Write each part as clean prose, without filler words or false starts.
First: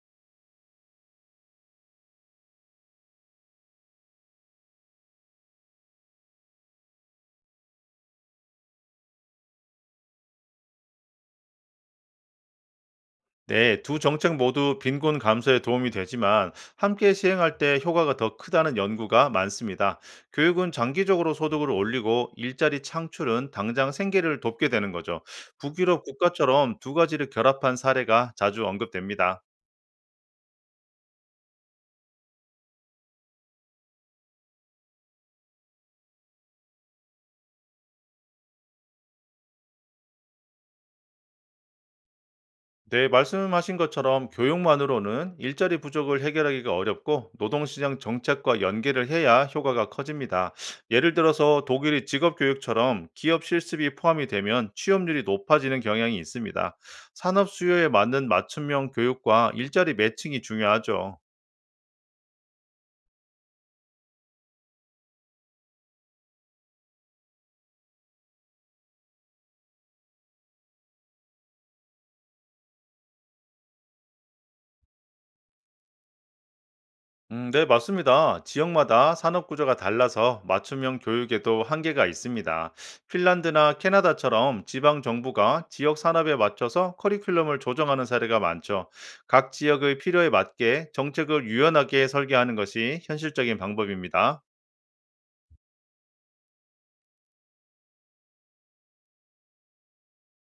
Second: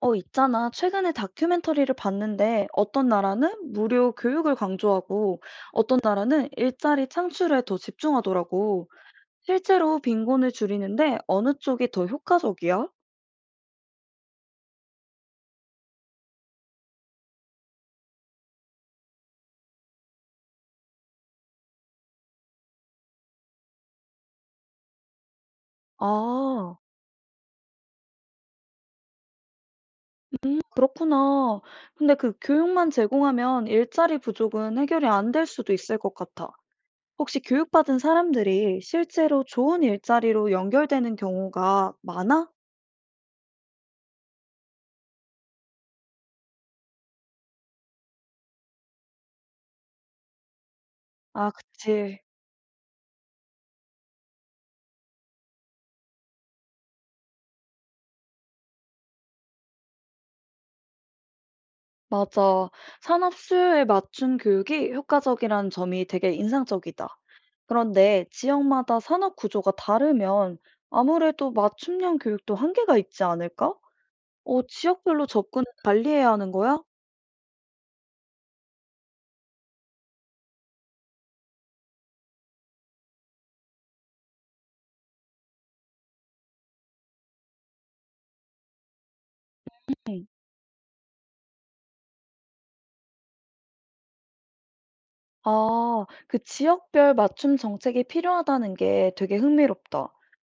있잖아. 최근에 다큐멘터리를 봤는데 어떤 나라는 무료 교육을 강조하고 어떤 나라는 일자리 창출에 더 집중하더라고. 실제로 빈곤을 줄이는데 어느 쪽이 더 효과적이야? 네, 두 정책 모두 빈곤 감소에 도움이 되지만 함께 시행할 때 효과가 더 크다는 연구가 많습니다. 교육은 장기적으로 소득을 올리고 일자리 창출은 당장 생계를 돕게 되는 거죠. 북유럽 국가처럼 아, 두 가지를 결합한 사례가 자주 언급됩니다. 그렇구나. 근데 그 교육만 제공하면 일자리 부족은 해결이 안 될 수도 있을 것 같아. 혹시 교육받은 사람들이 실제로 좋은 일자리로 연결되는 경우가 많아? 네, 말씀하신 것처럼 교육만으로는 일자리 부족을 해결하기가 어렵고 노동시장 정책과 연계를 해야 효과가 커집니다. 예를 아, 들어서 독일의 그치. 직업교육처럼 기업 실습이 포함이 되면 취업률이 높아지는 경향이 있습니다. 산업 수요에 맞는 맞춤형 교육과 일자리 매칭이 중요하죠. 맞아. 산업 수요에 맞춘 교육이 효과적이라는 점이 되게 인상적이다. 그런데 지역마다 산업 구조가 다르면 아무래도 맞춤형 교육도 한계가 있지 않을까? 지역별로 접근을 달리해야 하는 거야? 네, 맞습니다. 지역마다 산업 구조가 달라서 맞춤형 교육에도 한계가 있습니다. 핀란드나 캐나다처럼 지방 정부가 지역 산업에 맞춰서 커리큘럼을 조정하는 사례가 많죠. 각 지역의 응. 필요에 맞게 정책을 유연하게 설계하는 것이 현실적인 방법입니다. 아, 그 지역별 맞춤 정책이 필요하다는 게 되게 흥미롭다.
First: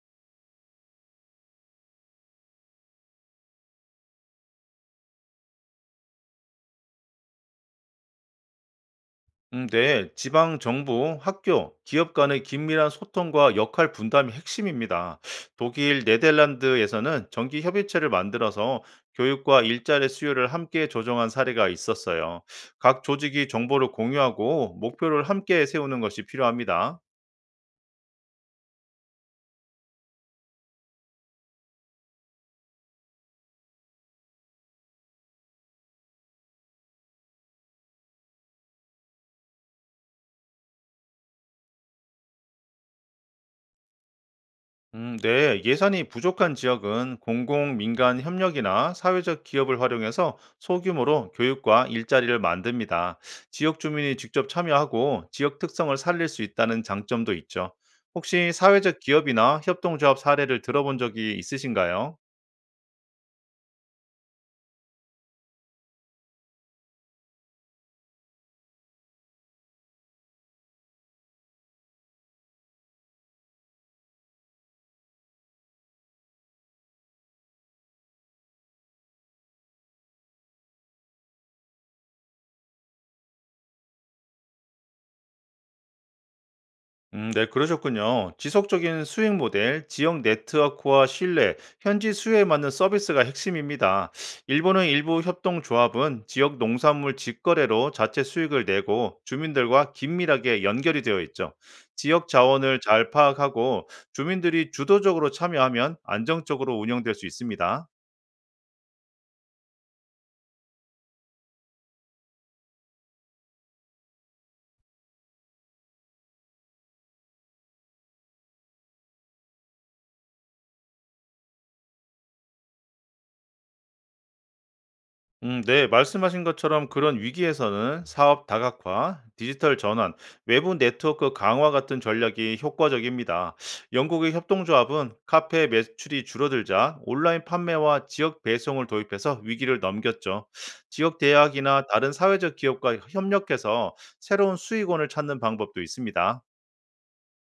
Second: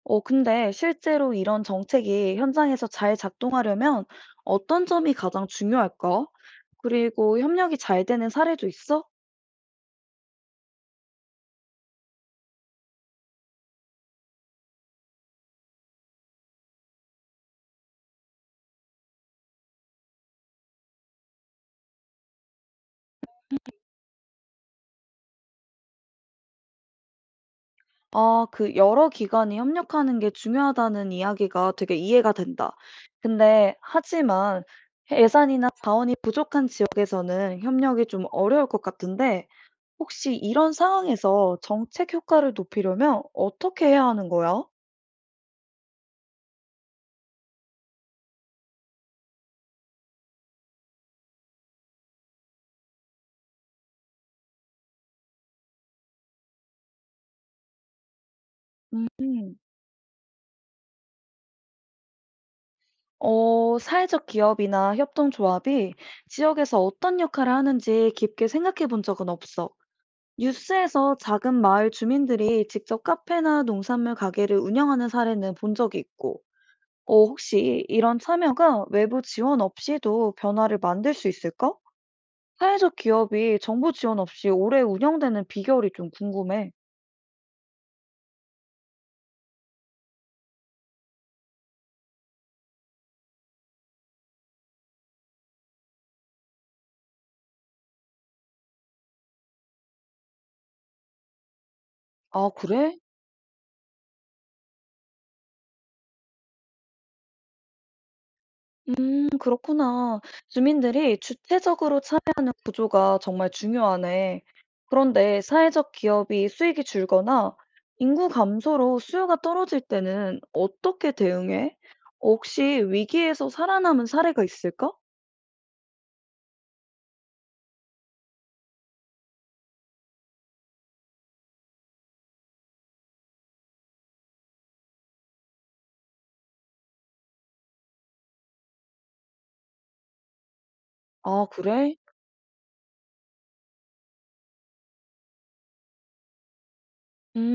근데 실제로 이런 정책이 현장에서 잘 작동하려면 어떤 점이 가장 중요할까? 그리고 협력이 잘 되는 사례도 있어? 네, 지방 정부, 학교, 기업 간의 긴밀한 소통과 역할 분담이 핵심입니다. 독일, 네덜란드에서는 정기 협의체를 만들어서 교육과 일자리 수요를 함께 조정한 사례가 있었어요. 각 조직이 정보를 공유하고 목표를 함께 세우는 것이 필요합니다. 아, 그 여러 기관이 협력하는 게 중요하다는 이야기가 되게 이해가 된다. 근데 하지만 예산이나 자원이 부족한 지역에서는 협력이 좀 어려울 것 같은데 혹시 이런 상황에서 정책 효과를 높이려면 어떻게 해야 하는 거야? 네. 예산이 부족한 지역은 공공 민간 협력이나 사회적 기업을 활용해서 소규모로 교육과 일자리를 만듭니다. 지역 주민이 직접 참여하고 지역 특성을 살릴 수 있다는 장점도 있죠. 혹시 사회적 음. 기업이나 협동조합 사례를 들어본 적이 있으신가요? 사회적 기업이나 협동조합이 지역에서 어떤 역할을 하는지 깊게 생각해 본 적은 없어. 뉴스에서 작은 마을 주민들이 직접 카페나 농산물 가게를 운영하는 사례는 본 적이 있고, 혹시 이런 참여가 외부 지원 없이도 변화를 만들 수 있을까? 사회적 기업이 정부 지원 없이 오래 운영되는 비결이 좀 궁금해. 네, 그러셨군요. 지속적인 수익 모델, 지역 네트워크와 신뢰, 현지 수요에 맞는 서비스가 핵심입니다. 일본의 일부 협동조합은 지역 농산물 직거래로 자체 수익을 내고 주민들과 긴밀하게 연결이 되어 있죠. 지역 아, 자원을 그래? 잘 파악하고 주민들이 주도적으로 참여하면 안정적으로 운영될 수 있습니다. 그렇구나. 주민들이 주체적으로 참여하는 구조가 정말 중요하네. 그런데 사회적 기업이 수익이 줄거나 인구 감소로 수요가 떨어질 때는 어떻게 대응해? 혹시 위기에서 살아남은 사례가 있을까? 네, 말씀하신 것처럼 그런 위기에서는 사업 다각화, 디지털 전환, 외부 네트워크 강화 같은 전략이 효과적입니다. 영국의 협동조합은 카페 매출이 줄어들자 온라인 판매와 지역 배송을 도입해서 위기를 넘겼죠. 지역 아, 대학이나 그래? 다른 사회적 기업과 협력해서 새로운 수익원을 찾는 방법도 있습니다. 음,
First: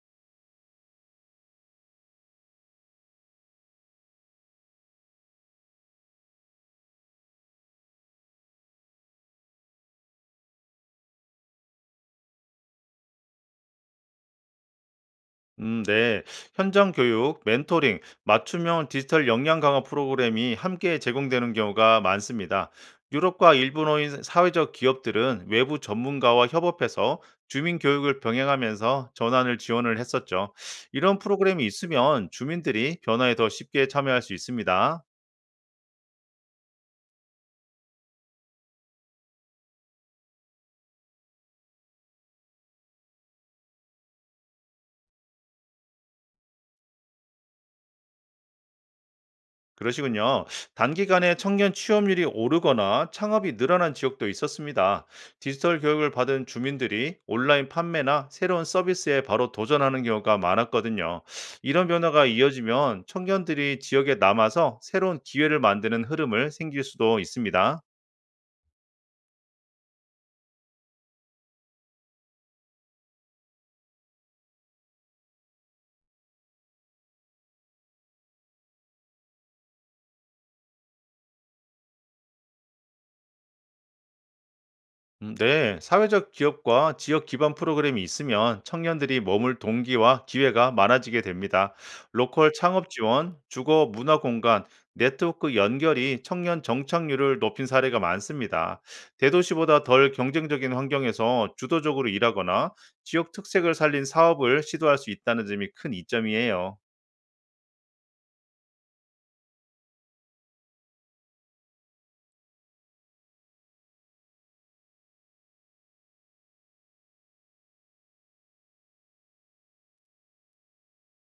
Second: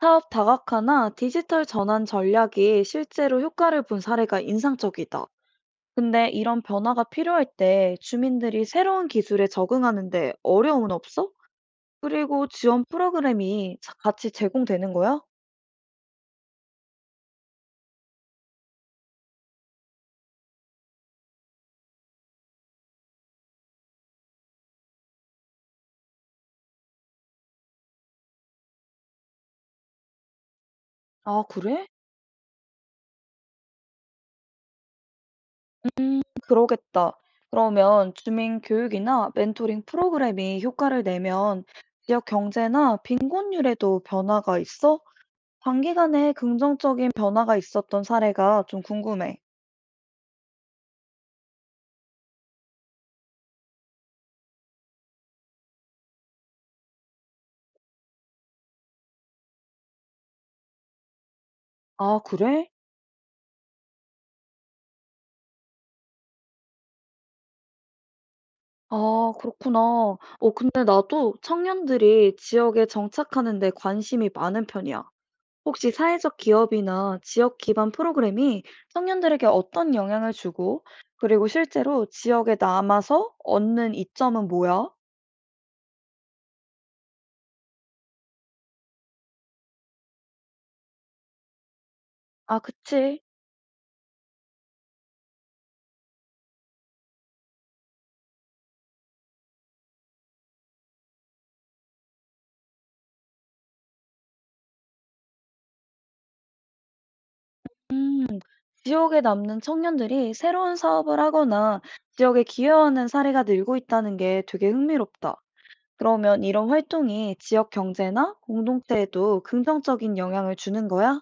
사업 다각화나 디지털 전환 전략이 실제로 효과를 본 사례가 인상적이다. 근데 이런 변화가 필요할 때 주민들이 새로운 기술에 적응하는데 어려움은 없어? 그리고 지원 프로그램이 같이 제공되는 거야? 네. 현장 교육, 멘토링, 맞춤형 디지털 역량 강화 프로그램이 함께 제공되는 경우가 많습니다. 유럽과 일본어인 사회적 기업들은 외부 전문가와 협업해서 주민 교육을 병행하면서 전환을 지원을 했었죠. 이런 아, 프로그램이 그래? 있으면 주민들이 변화에 더 쉽게 참여할 수 있습니다. 음, 그러겠다. 그러면 주민 교육이나 멘토링 프로그램이 효과를 내면 지역 경제나 빈곤율에도 변화가 있어? 단기간에 긍정적인 변화가 있었던 사례가 좀 궁금해. 그러시군요. 단기간에 청년 취업률이 오르거나 창업이 늘어난 지역도 있었습니다. 디지털 교육을 받은 주민들이 온라인 판매나 새로운 서비스에 바로 도전하는 경우가 많았거든요. 이런 아, 변화가 그래? 이어지면 청년들이 지역에 남아서 새로운 기회를 만드는 흐름을 생길 수도 있습니다. 아, 그렇구나. 근데 나도 청년들이 지역에 정착하는 데 관심이 많은 편이야. 혹시 사회적 기업이나 지역 기반 프로그램이 청년들에게 어떤 영향을 주고, 그리고 실제로 지역에 남아서 얻는 이점은 뭐야? 네, 사회적 기업과 지역 기반 프로그램이 있으면 청년들이 머물 동기와 기회가 많아지게 됩니다. 로컬 아, 창업 그치. 지원, 주거 문화 공간, 네트워크 연결이 청년 정착률을 높인 사례가 많습니다. 대도시보다 덜 경쟁적인 환경에서 주도적으로 일하거나 지역 특색을 살린 사업을 시도할 수 있다는 점이 큰 이점이에요. 지역에 남는 청년들이 새로운 사업을 하거나 지역에 기여하는 사례가 늘고 있다는 게 되게 흥미롭다. 그러면 이런 활동이 지역 경제나 공동체에도 긍정적인 영향을 주는 거야?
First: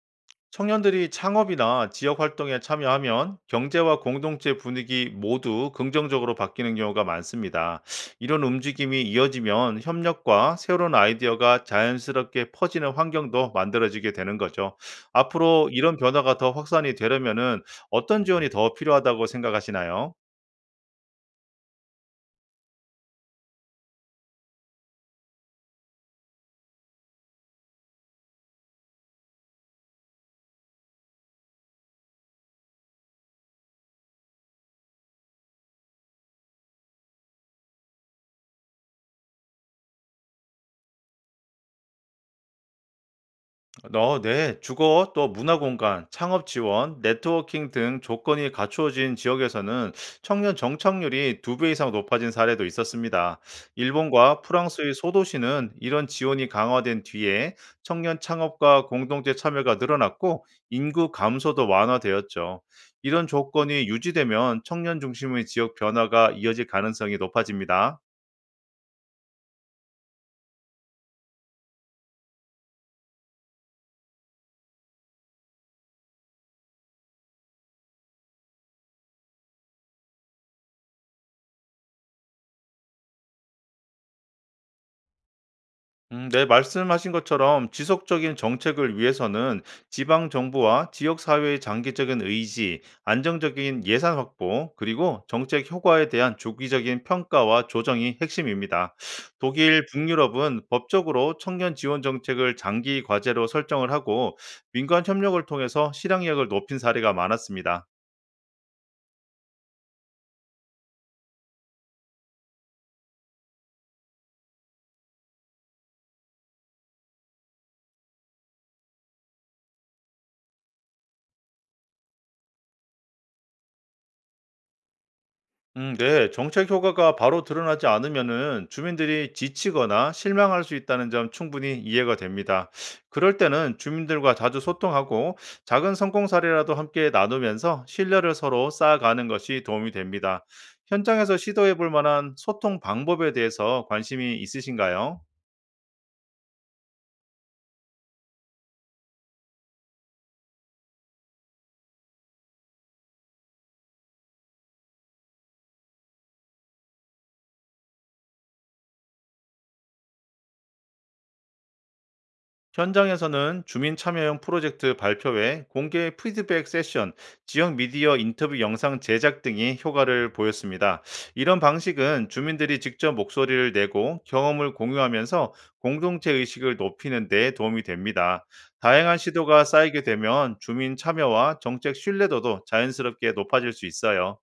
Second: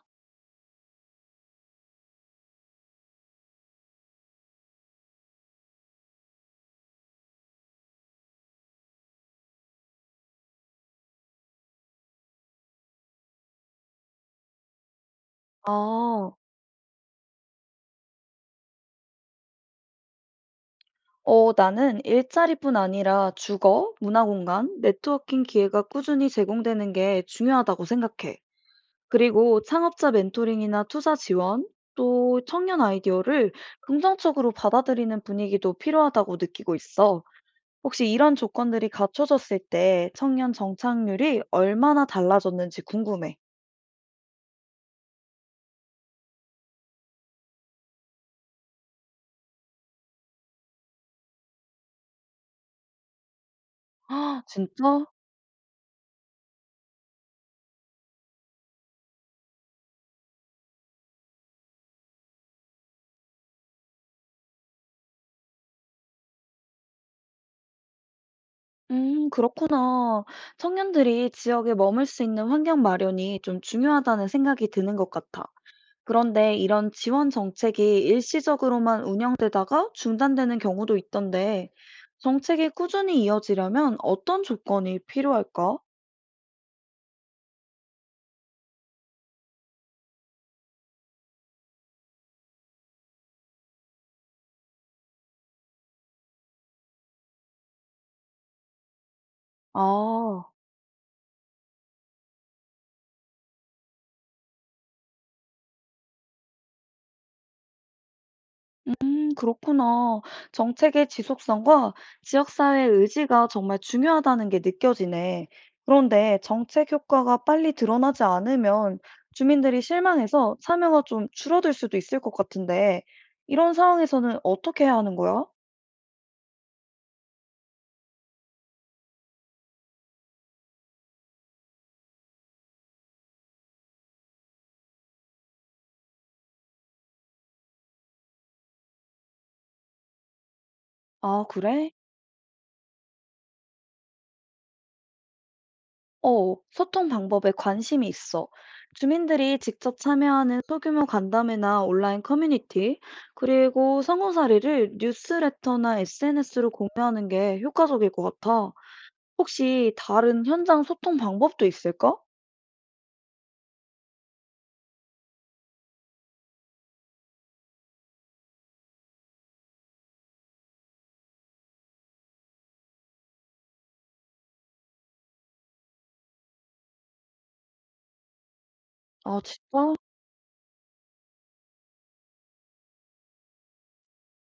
청년들이 창업이나 지역 활동에 참여하면 경제와 공동체 분위기 모두 긍정적으로 바뀌는 경우가 많습니다. 이런 움직임이 이어지면 협력과 새로운 아이디어가 자연스럽게 퍼지는 환경도 만들어지게 되는 거죠. 앞으로 이런 아. 변화가 더 확산이 되려면은 어떤 지원이 더 필요하다고 생각하시나요? 나는 일자리뿐 아니라 주거, 문화공간, 네트워킹 기회가 꾸준히 제공되는 게 중요하다고 생각해. 그리고 창업자 멘토링이나 투자 지원, 또 청년 아이디어를 긍정적으로 받아들이는 분위기도 필요하다고 느끼고 있어. 혹시 이런 조건들이 갖춰졌을 때 청년 정착률이 얼마나 달라졌는지 궁금해. 네. 주거, 또 문화 공간, 창업 지원, 네트워킹 등 조건이 갖추어진 지역에서는 청년 정착률이 두 배 이상 높아진 사례도 있었습니다. 일본과 아, 프랑스의 진짜? 소도시는 이런 지원이 강화된 뒤에 청년 창업과 공동체 참여가 늘어났고 인구 감소도 완화되었죠. 이런 조건이 유지되면 청년 중심의 지역 변화가 이어질 가능성이 높아집니다. 그렇구나. 청년들이 지역에 머물 수 있는 환경 마련이 좀 중요하다는 생각이 드는 것 같아. 그런데 이런 지원 정책이 일시적으로만 운영되다가 중단되는 경우도 있던데, 정책이 꾸준히 이어지려면 어떤 조건이 필요할까? 네, 말씀하신 것처럼 지속적인 정책을 위해서는 지방 정부와 지역 사회의 장기적인 의지, 안정적인 예산 확보, 그리고 정책 효과에 대한 주기적인 평가와 조정이 핵심입니다. 독일, 아, 북유럽은 법적으로 청년 지원 정책을 장기 과제로 설정을 하고 민관 협력을 통해서 실행력을 높인 사례가 많았습니다. 그렇구나. 정책의 지속성과 지역사회의 의지가 정말 중요하다는 게 느껴지네. 그런데 정책 효과가 빨리 드러나지 않으면 주민들이 실망해서 참여가 좀 줄어들 수도 있을 것 같은데, 이런 상황에서는 어떻게 해야 하는 거야? 네. 정책 효과가 바로 드러나지 않으면은 주민들이 지치거나 실망할 수 있다는 점 충분히 이해가 됩니다. 그럴 때는 주민들과 자주 소통하고 작은 성공 사례라도 함께 나누면서 신뢰를 서로 쌓아가는 것이 도움이 됩니다. 현장에서 아, 시도해 볼 그래? 만한 소통 방법에 대해서 관심이 있으신가요? 소통 방법에 관심이 있어. 주민들이 직접 참여하는 소규모 간담회나 온라인 커뮤니티, 그리고 성공 사례를 뉴스레터나 SNS로 공유하는 게 효과적일 것 같아. 혹시 다른 현장 소통 방법도 있을까? 현장에서는 주민 참여형 프로젝트 발표회, 공개 피드백 세션, 지역 미디어 인터뷰 영상 제작 등이 효과를 보였습니다. 이런 방식은 주민들이 직접 목소리를 내고 경험을 공유하면서 공동체 의식을 높이는 데 도움이 됩니다. 다양한 아, 시도가 진짜? 쌓이게 되면 주민 참여와 정책 신뢰도도 자연스럽게 높아질 수 있어요.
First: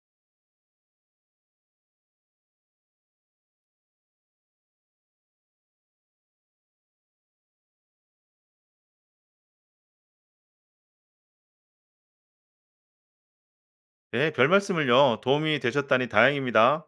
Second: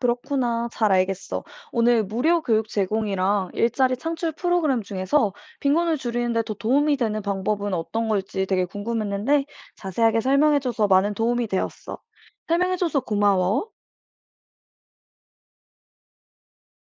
그렇구나. 잘 알겠어. 오늘 무료 교육 제공이랑 일자리 창출 프로그램 중에서 빈곤을 줄이는데 더 도움이 되는 방법은 어떤 걸지 되게 궁금했는데 자세하게 설명해줘서 많은 도움이 되었어. 설명해줘서 고마워. 네, 별 말씀을요. 도움이 되셨다니 다행입니다.